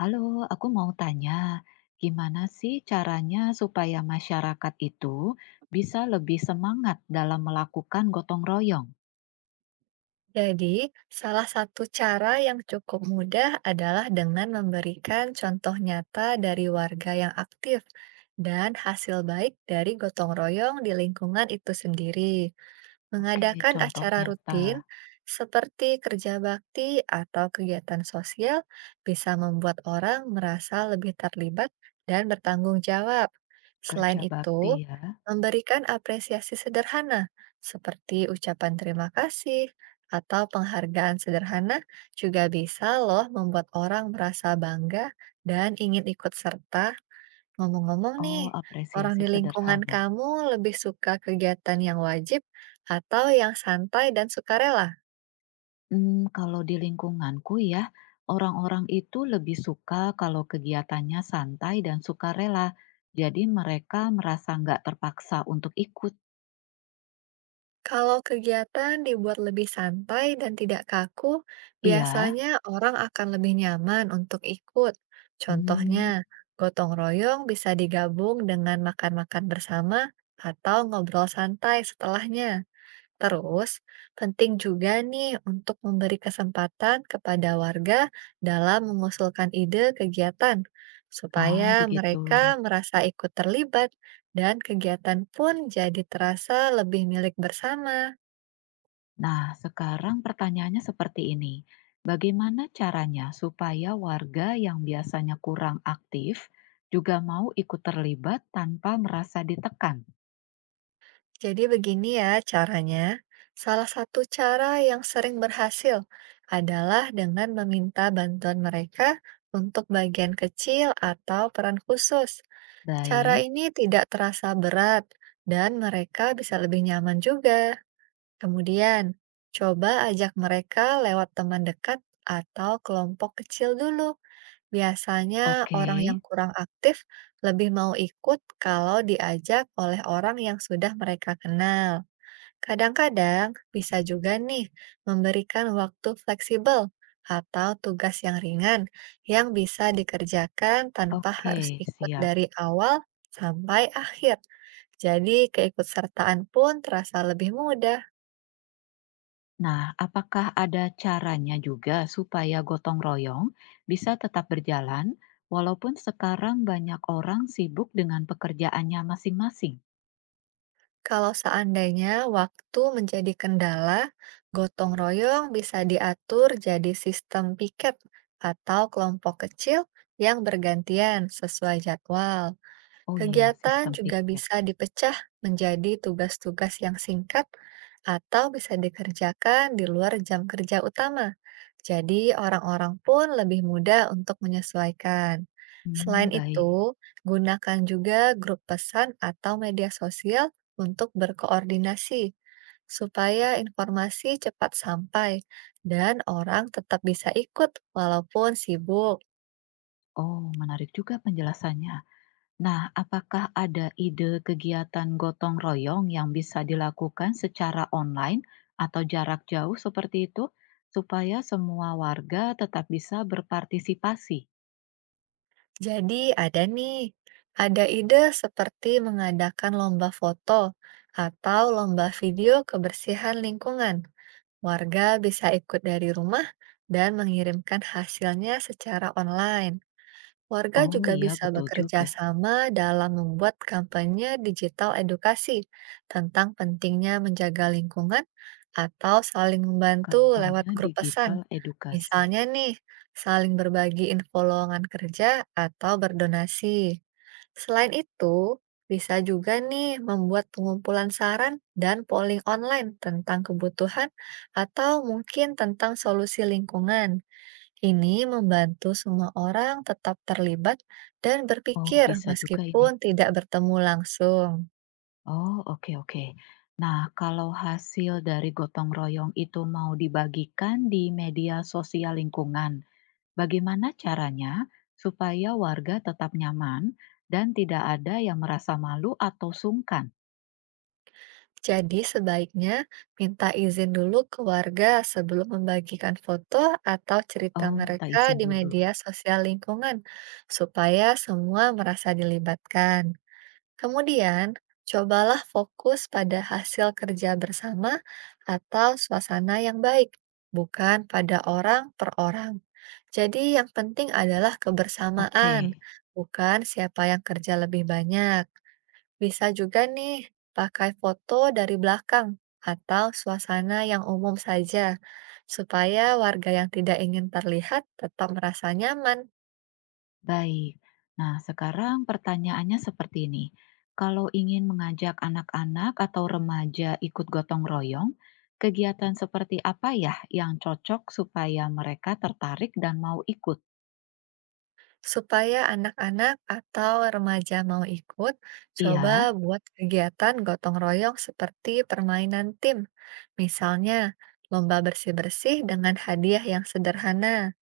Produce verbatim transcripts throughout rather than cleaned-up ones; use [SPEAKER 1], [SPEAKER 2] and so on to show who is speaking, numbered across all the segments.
[SPEAKER 1] Halo, aku mau tanya, gimana sih caranya supaya masyarakat itu bisa lebih semangat dalam melakukan gotong royong?
[SPEAKER 2] Jadi, salah satu cara yang cukup mudah adalah dengan memberikan contoh nyata dari warga yang aktif dan hasil baik dari gotong royong di lingkungan itu sendiri.
[SPEAKER 1] Oke,
[SPEAKER 2] Mengadakan
[SPEAKER 1] contoh
[SPEAKER 2] acara
[SPEAKER 1] nyata,
[SPEAKER 2] rutin seperti kerja bakti atau kegiatan sosial bisa membuat orang merasa lebih terlibat dan bertanggung jawab. Selain
[SPEAKER 1] kerja bakti
[SPEAKER 2] itu,
[SPEAKER 1] ya.
[SPEAKER 2] memberikan apresiasi sederhana seperti ucapan terima kasih atau penghargaan sederhana juga bisa loh membuat orang merasa bangga dan ingin ikut serta. Ngomong-ngomong nih,
[SPEAKER 1] Oh,
[SPEAKER 2] orang
[SPEAKER 1] apresiasi
[SPEAKER 2] di lingkungan
[SPEAKER 1] sederhana.
[SPEAKER 2] kamu lebih suka kegiatan yang wajib atau yang santai dan sukarela?
[SPEAKER 1] Hmm, kalau di lingkunganku ya, orang-orang itu lebih suka kalau kegiatannya santai dan sukarela. Jadi mereka merasa nggak terpaksa untuk ikut.
[SPEAKER 2] Kalau kegiatan dibuat lebih santai dan tidak kaku,
[SPEAKER 1] Iya.
[SPEAKER 2] biasanya orang akan lebih nyaman untuk ikut. Contohnya,
[SPEAKER 1] Hmm,
[SPEAKER 2] gotong royong bisa digabung dengan makan-makan bersama atau ngobrol santai setelahnya. Terus, penting juga nih untuk memberi kesempatan kepada warga dalam mengusulkan ide kegiatan,
[SPEAKER 1] ah
[SPEAKER 2] supaya
[SPEAKER 1] begitu.
[SPEAKER 2] mereka merasa ikut terlibat dan kegiatan pun jadi terasa lebih milik bersama.
[SPEAKER 1] Nah, sekarang pertanyaannya seperti ini. Bagaimana caranya supaya warga yang biasanya kurang aktif juga mau ikut terlibat tanpa merasa ditekan?
[SPEAKER 2] Jadi begini ya caranya. Salah satu cara yang sering berhasil adalah dengan meminta bantuan mereka untuk bagian kecil atau peran khusus. Cara
[SPEAKER 1] Baik,
[SPEAKER 2] ini tidak terasa berat dan mereka bisa lebih nyaman juga. Kemudian, coba ajak mereka lewat teman dekat atau kelompok kecil dulu. Biasanya
[SPEAKER 1] oke,
[SPEAKER 2] orang yang kurang aktif lebih mau ikut kalau diajak oleh orang yang sudah mereka kenal. Kadang-kadang bisa juga nih memberikan waktu fleksibel atau tugas yang ringan yang bisa dikerjakan tanpa
[SPEAKER 1] oke,
[SPEAKER 2] harus ikut
[SPEAKER 1] siap.
[SPEAKER 2] dari awal sampai akhir. Jadi keikutsertaan pun terasa lebih mudah.
[SPEAKER 1] Nah, apakah ada caranya juga supaya gotong royong bisa tetap berjalan walaupun sekarang banyak orang sibuk dengan pekerjaannya masing-masing?
[SPEAKER 2] Kalau seandainya waktu menjadi kendala, gotong royong bisa diatur jadi sistem piket atau kelompok kecil yang bergantian sesuai jadwal.
[SPEAKER 1] Oh iya,
[SPEAKER 2] Kegiatan
[SPEAKER 1] sistem
[SPEAKER 2] juga
[SPEAKER 1] piket.
[SPEAKER 2] bisa dipecah menjadi tugas-tugas yang singkat atau bisa dikerjakan di luar jam kerja utama. Jadi, orang-orang pun lebih mudah untuk menyesuaikan. Selain
[SPEAKER 1] Hmm, baik.
[SPEAKER 2] itu, gunakan juga grup pesan atau media sosial untuk berkoordinasi, supaya informasi cepat sampai dan orang tetap bisa ikut walaupun sibuk.
[SPEAKER 1] Oh, menarik juga penjelasannya. Nah, apakah ada ide kegiatan gotong royong yang bisa dilakukan secara online atau jarak jauh seperti itu, supaya semua warga tetap bisa berpartisipasi?
[SPEAKER 2] Jadi ada nih, ada ide seperti mengadakan lomba foto atau lomba video kebersihan lingkungan. Warga bisa ikut dari rumah dan mengirimkan hasilnya secara online. Warga
[SPEAKER 1] Oh
[SPEAKER 2] juga
[SPEAKER 1] iya,
[SPEAKER 2] bisa
[SPEAKER 1] betul
[SPEAKER 2] bekerja
[SPEAKER 1] juga.
[SPEAKER 2] sama dalam membuat kampanye digital edukasi tentang pentingnya menjaga lingkungan atau saling membantu lewat
[SPEAKER 1] Kampanye
[SPEAKER 2] grup
[SPEAKER 1] digital
[SPEAKER 2] pesan.
[SPEAKER 1] edukasi.
[SPEAKER 2] Misalnya nih, saling berbagi info lowongan kerja atau berdonasi. Selain itu, bisa juga nih membuat pengumpulan saran dan polling online tentang kebutuhan atau mungkin tentang solusi lingkungan. Ini membantu semua orang tetap terlibat dan
[SPEAKER 1] Oh,
[SPEAKER 2] berpikir
[SPEAKER 1] bisa juga ini.
[SPEAKER 2] meskipun tidak bertemu langsung.
[SPEAKER 1] Oh, oke, oke. Nah, kalau hasil dari gotong royong itu mau dibagikan di media sosial lingkungan, bagaimana caranya supaya warga tetap nyaman dan tidak ada yang merasa malu atau sungkan?
[SPEAKER 2] Jadi sebaiknya minta izin dulu ke warga sebelum membagikan foto atau cerita
[SPEAKER 1] Oh, minta
[SPEAKER 2] mereka
[SPEAKER 1] izin
[SPEAKER 2] di
[SPEAKER 1] dulu.
[SPEAKER 2] media sosial lingkungan supaya semua merasa dilibatkan. Kemudian, cobalah fokus pada hasil kerja bersama atau suasana yang baik, bukan pada orang per orang. Jadi, yang penting adalah
[SPEAKER 1] Oke,
[SPEAKER 2] kebersamaan, bukan siapa yang kerja lebih banyak. Bisa juga nih pakai foto dari belakang atau suasana yang umum saja, supaya warga yang tidak ingin terlihat tetap merasa nyaman.
[SPEAKER 1] baik. Nah, sekarang pertanyaannya seperti ini. Kalau ingin mengajak anak-anak atau remaja ikut gotong royong, kegiatan seperti apa ya yang cocok supaya mereka tertarik dan mau ikut?
[SPEAKER 2] Supaya anak-anak atau remaja mau ikut, coba
[SPEAKER 1] Iya,
[SPEAKER 2] buat kegiatan gotong royong seperti permainan tim. Misalnya, lomba bersih-bersih dengan hadiah yang sederhana.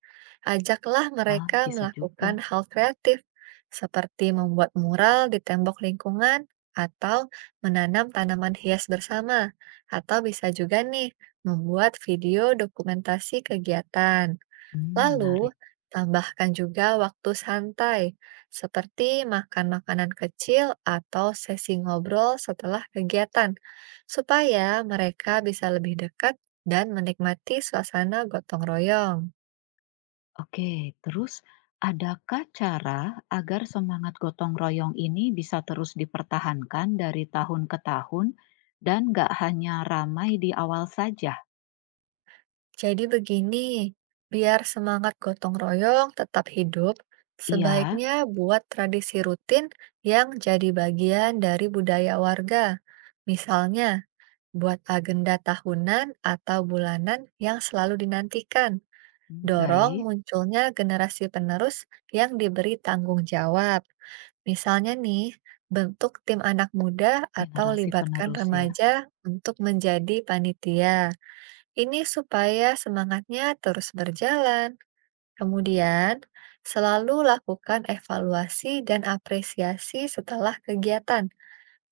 [SPEAKER 2] Ajaklah
[SPEAKER 1] ah,
[SPEAKER 2] mereka
[SPEAKER 1] bisa juga.
[SPEAKER 2] melakukan hal kreatif, seperti membuat mural di tembok lingkungan atau menanam tanaman hias bersama. Atau bisa juga nih, membuat video dokumentasi kegiatan.
[SPEAKER 1] Hmm,
[SPEAKER 2] Lalu,
[SPEAKER 1] menarik.
[SPEAKER 2] tambahkan juga waktu santai, seperti makan makanan kecil atau sesi ngobrol setelah kegiatan, supaya mereka bisa lebih dekat dan menikmati suasana gotong royong.
[SPEAKER 1] Oke, terus adakah cara agar semangat gotong royong ini bisa terus dipertahankan dari tahun ke tahun dan nggak hanya ramai di awal saja?
[SPEAKER 2] Jadi begini, biar semangat gotong royong tetap hidup,
[SPEAKER 1] Iya,
[SPEAKER 2] sebaiknya buat tradisi rutin yang jadi bagian dari budaya warga. Misalnya, buat agenda tahunan atau bulanan yang selalu dinantikan.
[SPEAKER 1] hmm,
[SPEAKER 2] Dorong
[SPEAKER 1] baik.
[SPEAKER 2] munculnya generasi penerus yang diberi tanggung jawab. Misalnya nih, bentuk tim anak muda atau
[SPEAKER 1] Generasi
[SPEAKER 2] libatkan
[SPEAKER 1] penerus ya.
[SPEAKER 2] remaja untuk menjadi panitia. Ini supaya semangatnya terus berjalan. Kemudian, selalu lakukan evaluasi dan apresiasi setelah kegiatan,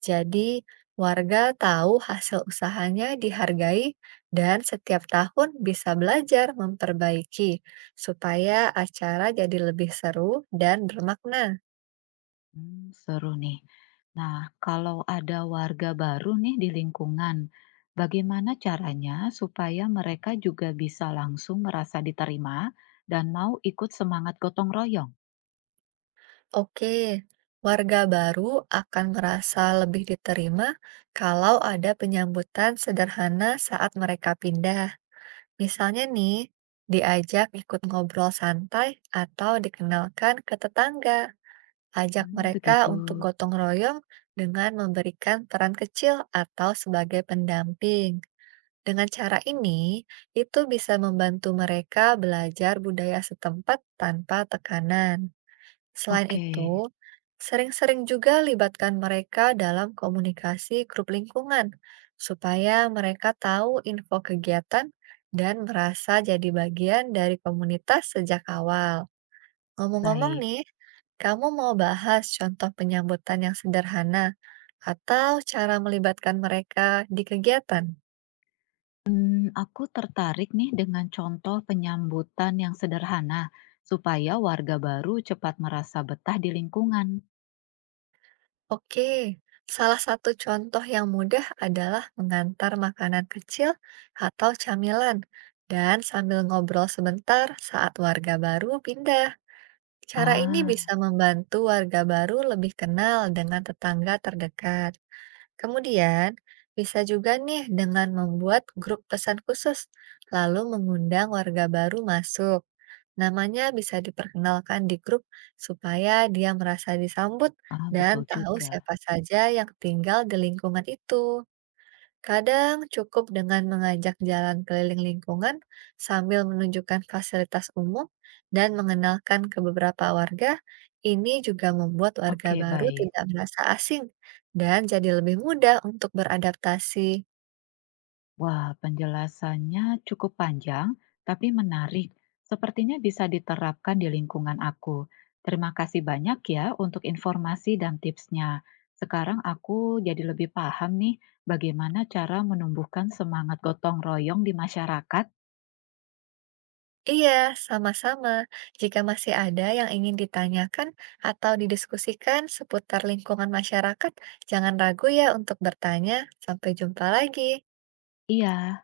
[SPEAKER 2] jadi warga tahu hasil usahanya dihargai dan setiap tahun bisa belajar memperbaiki supaya acara jadi lebih seru dan bermakna.
[SPEAKER 1] Hmm, seru nih. Nah, kalau ada warga baru nih di lingkungan, bagaimana caranya supaya mereka juga bisa langsung merasa diterima dan mau ikut semangat gotong royong?
[SPEAKER 2] Oke, warga baru akan merasa lebih diterima kalau ada penyambutan sederhana saat mereka pindah. Misalnya nih, diajak ikut ngobrol santai atau dikenalkan ke tetangga. Ajak
[SPEAKER 1] Hmm,
[SPEAKER 2] mereka
[SPEAKER 1] begitu.
[SPEAKER 2] untuk gotong royong dengan memberikan peran kecil atau sebagai pendamping. Dengan cara ini, itu bisa membantu mereka belajar budaya setempat tanpa tekanan. Selain
[SPEAKER 1] Oke.
[SPEAKER 2] itu, sering-sering juga libatkan mereka dalam komunikasi grup lingkungan, supaya mereka tahu info kegiatan dan merasa jadi bagian dari komunitas sejak awal. Ngomong-ngomong
[SPEAKER 1] Baik.
[SPEAKER 2] nih, kamu mau bahas contoh penyambutan yang sederhana atau cara melibatkan mereka di kegiatan?
[SPEAKER 1] Mmm, aku tertarik nih dengan contoh penyambutan yang sederhana supaya warga baru cepat merasa betah di lingkungan.
[SPEAKER 2] Oke, salah satu contoh yang mudah adalah mengantar makanan kecil atau camilan dan sambil ngobrol sebentar saat warga baru pindah. Cara ini bisa
[SPEAKER 1] Ah,
[SPEAKER 2] membantu warga baru lebih kenal dengan tetangga terdekat. Kemudian, bisa juga nih dengan membuat grup pesan khusus, lalu mengundang warga baru masuk. Namanya bisa diperkenalkan di grup supaya dia merasa disambut
[SPEAKER 1] ah,
[SPEAKER 2] dan
[SPEAKER 1] betul
[SPEAKER 2] tahu
[SPEAKER 1] juga.
[SPEAKER 2] siapa saja yang tinggal di lingkungan itu. Kadang cukup dengan mengajak jalan keliling lingkungan sambil menunjukkan fasilitas umum dan mengenalkan ke beberapa warga, ini juga membuat warga
[SPEAKER 1] Oke,
[SPEAKER 2] baru
[SPEAKER 1] baik.
[SPEAKER 2] tidak merasa asing dan jadi lebih mudah untuk beradaptasi.
[SPEAKER 1] Wah, penjelasannya cukup panjang tapi menarik. Sepertinya bisa diterapkan di lingkungan aku. Terima kasih banyak ya untuk informasi dan tipsnya. Sekarang aku jadi lebih paham nih bagaimana cara menumbuhkan semangat gotong royong di masyarakat.
[SPEAKER 2] Iya, sama-sama. Jika masih ada yang ingin ditanyakan atau didiskusikan seputar lingkungan masyarakat, jangan ragu ya untuk bertanya. Sampai jumpa lagi.
[SPEAKER 1] Iya,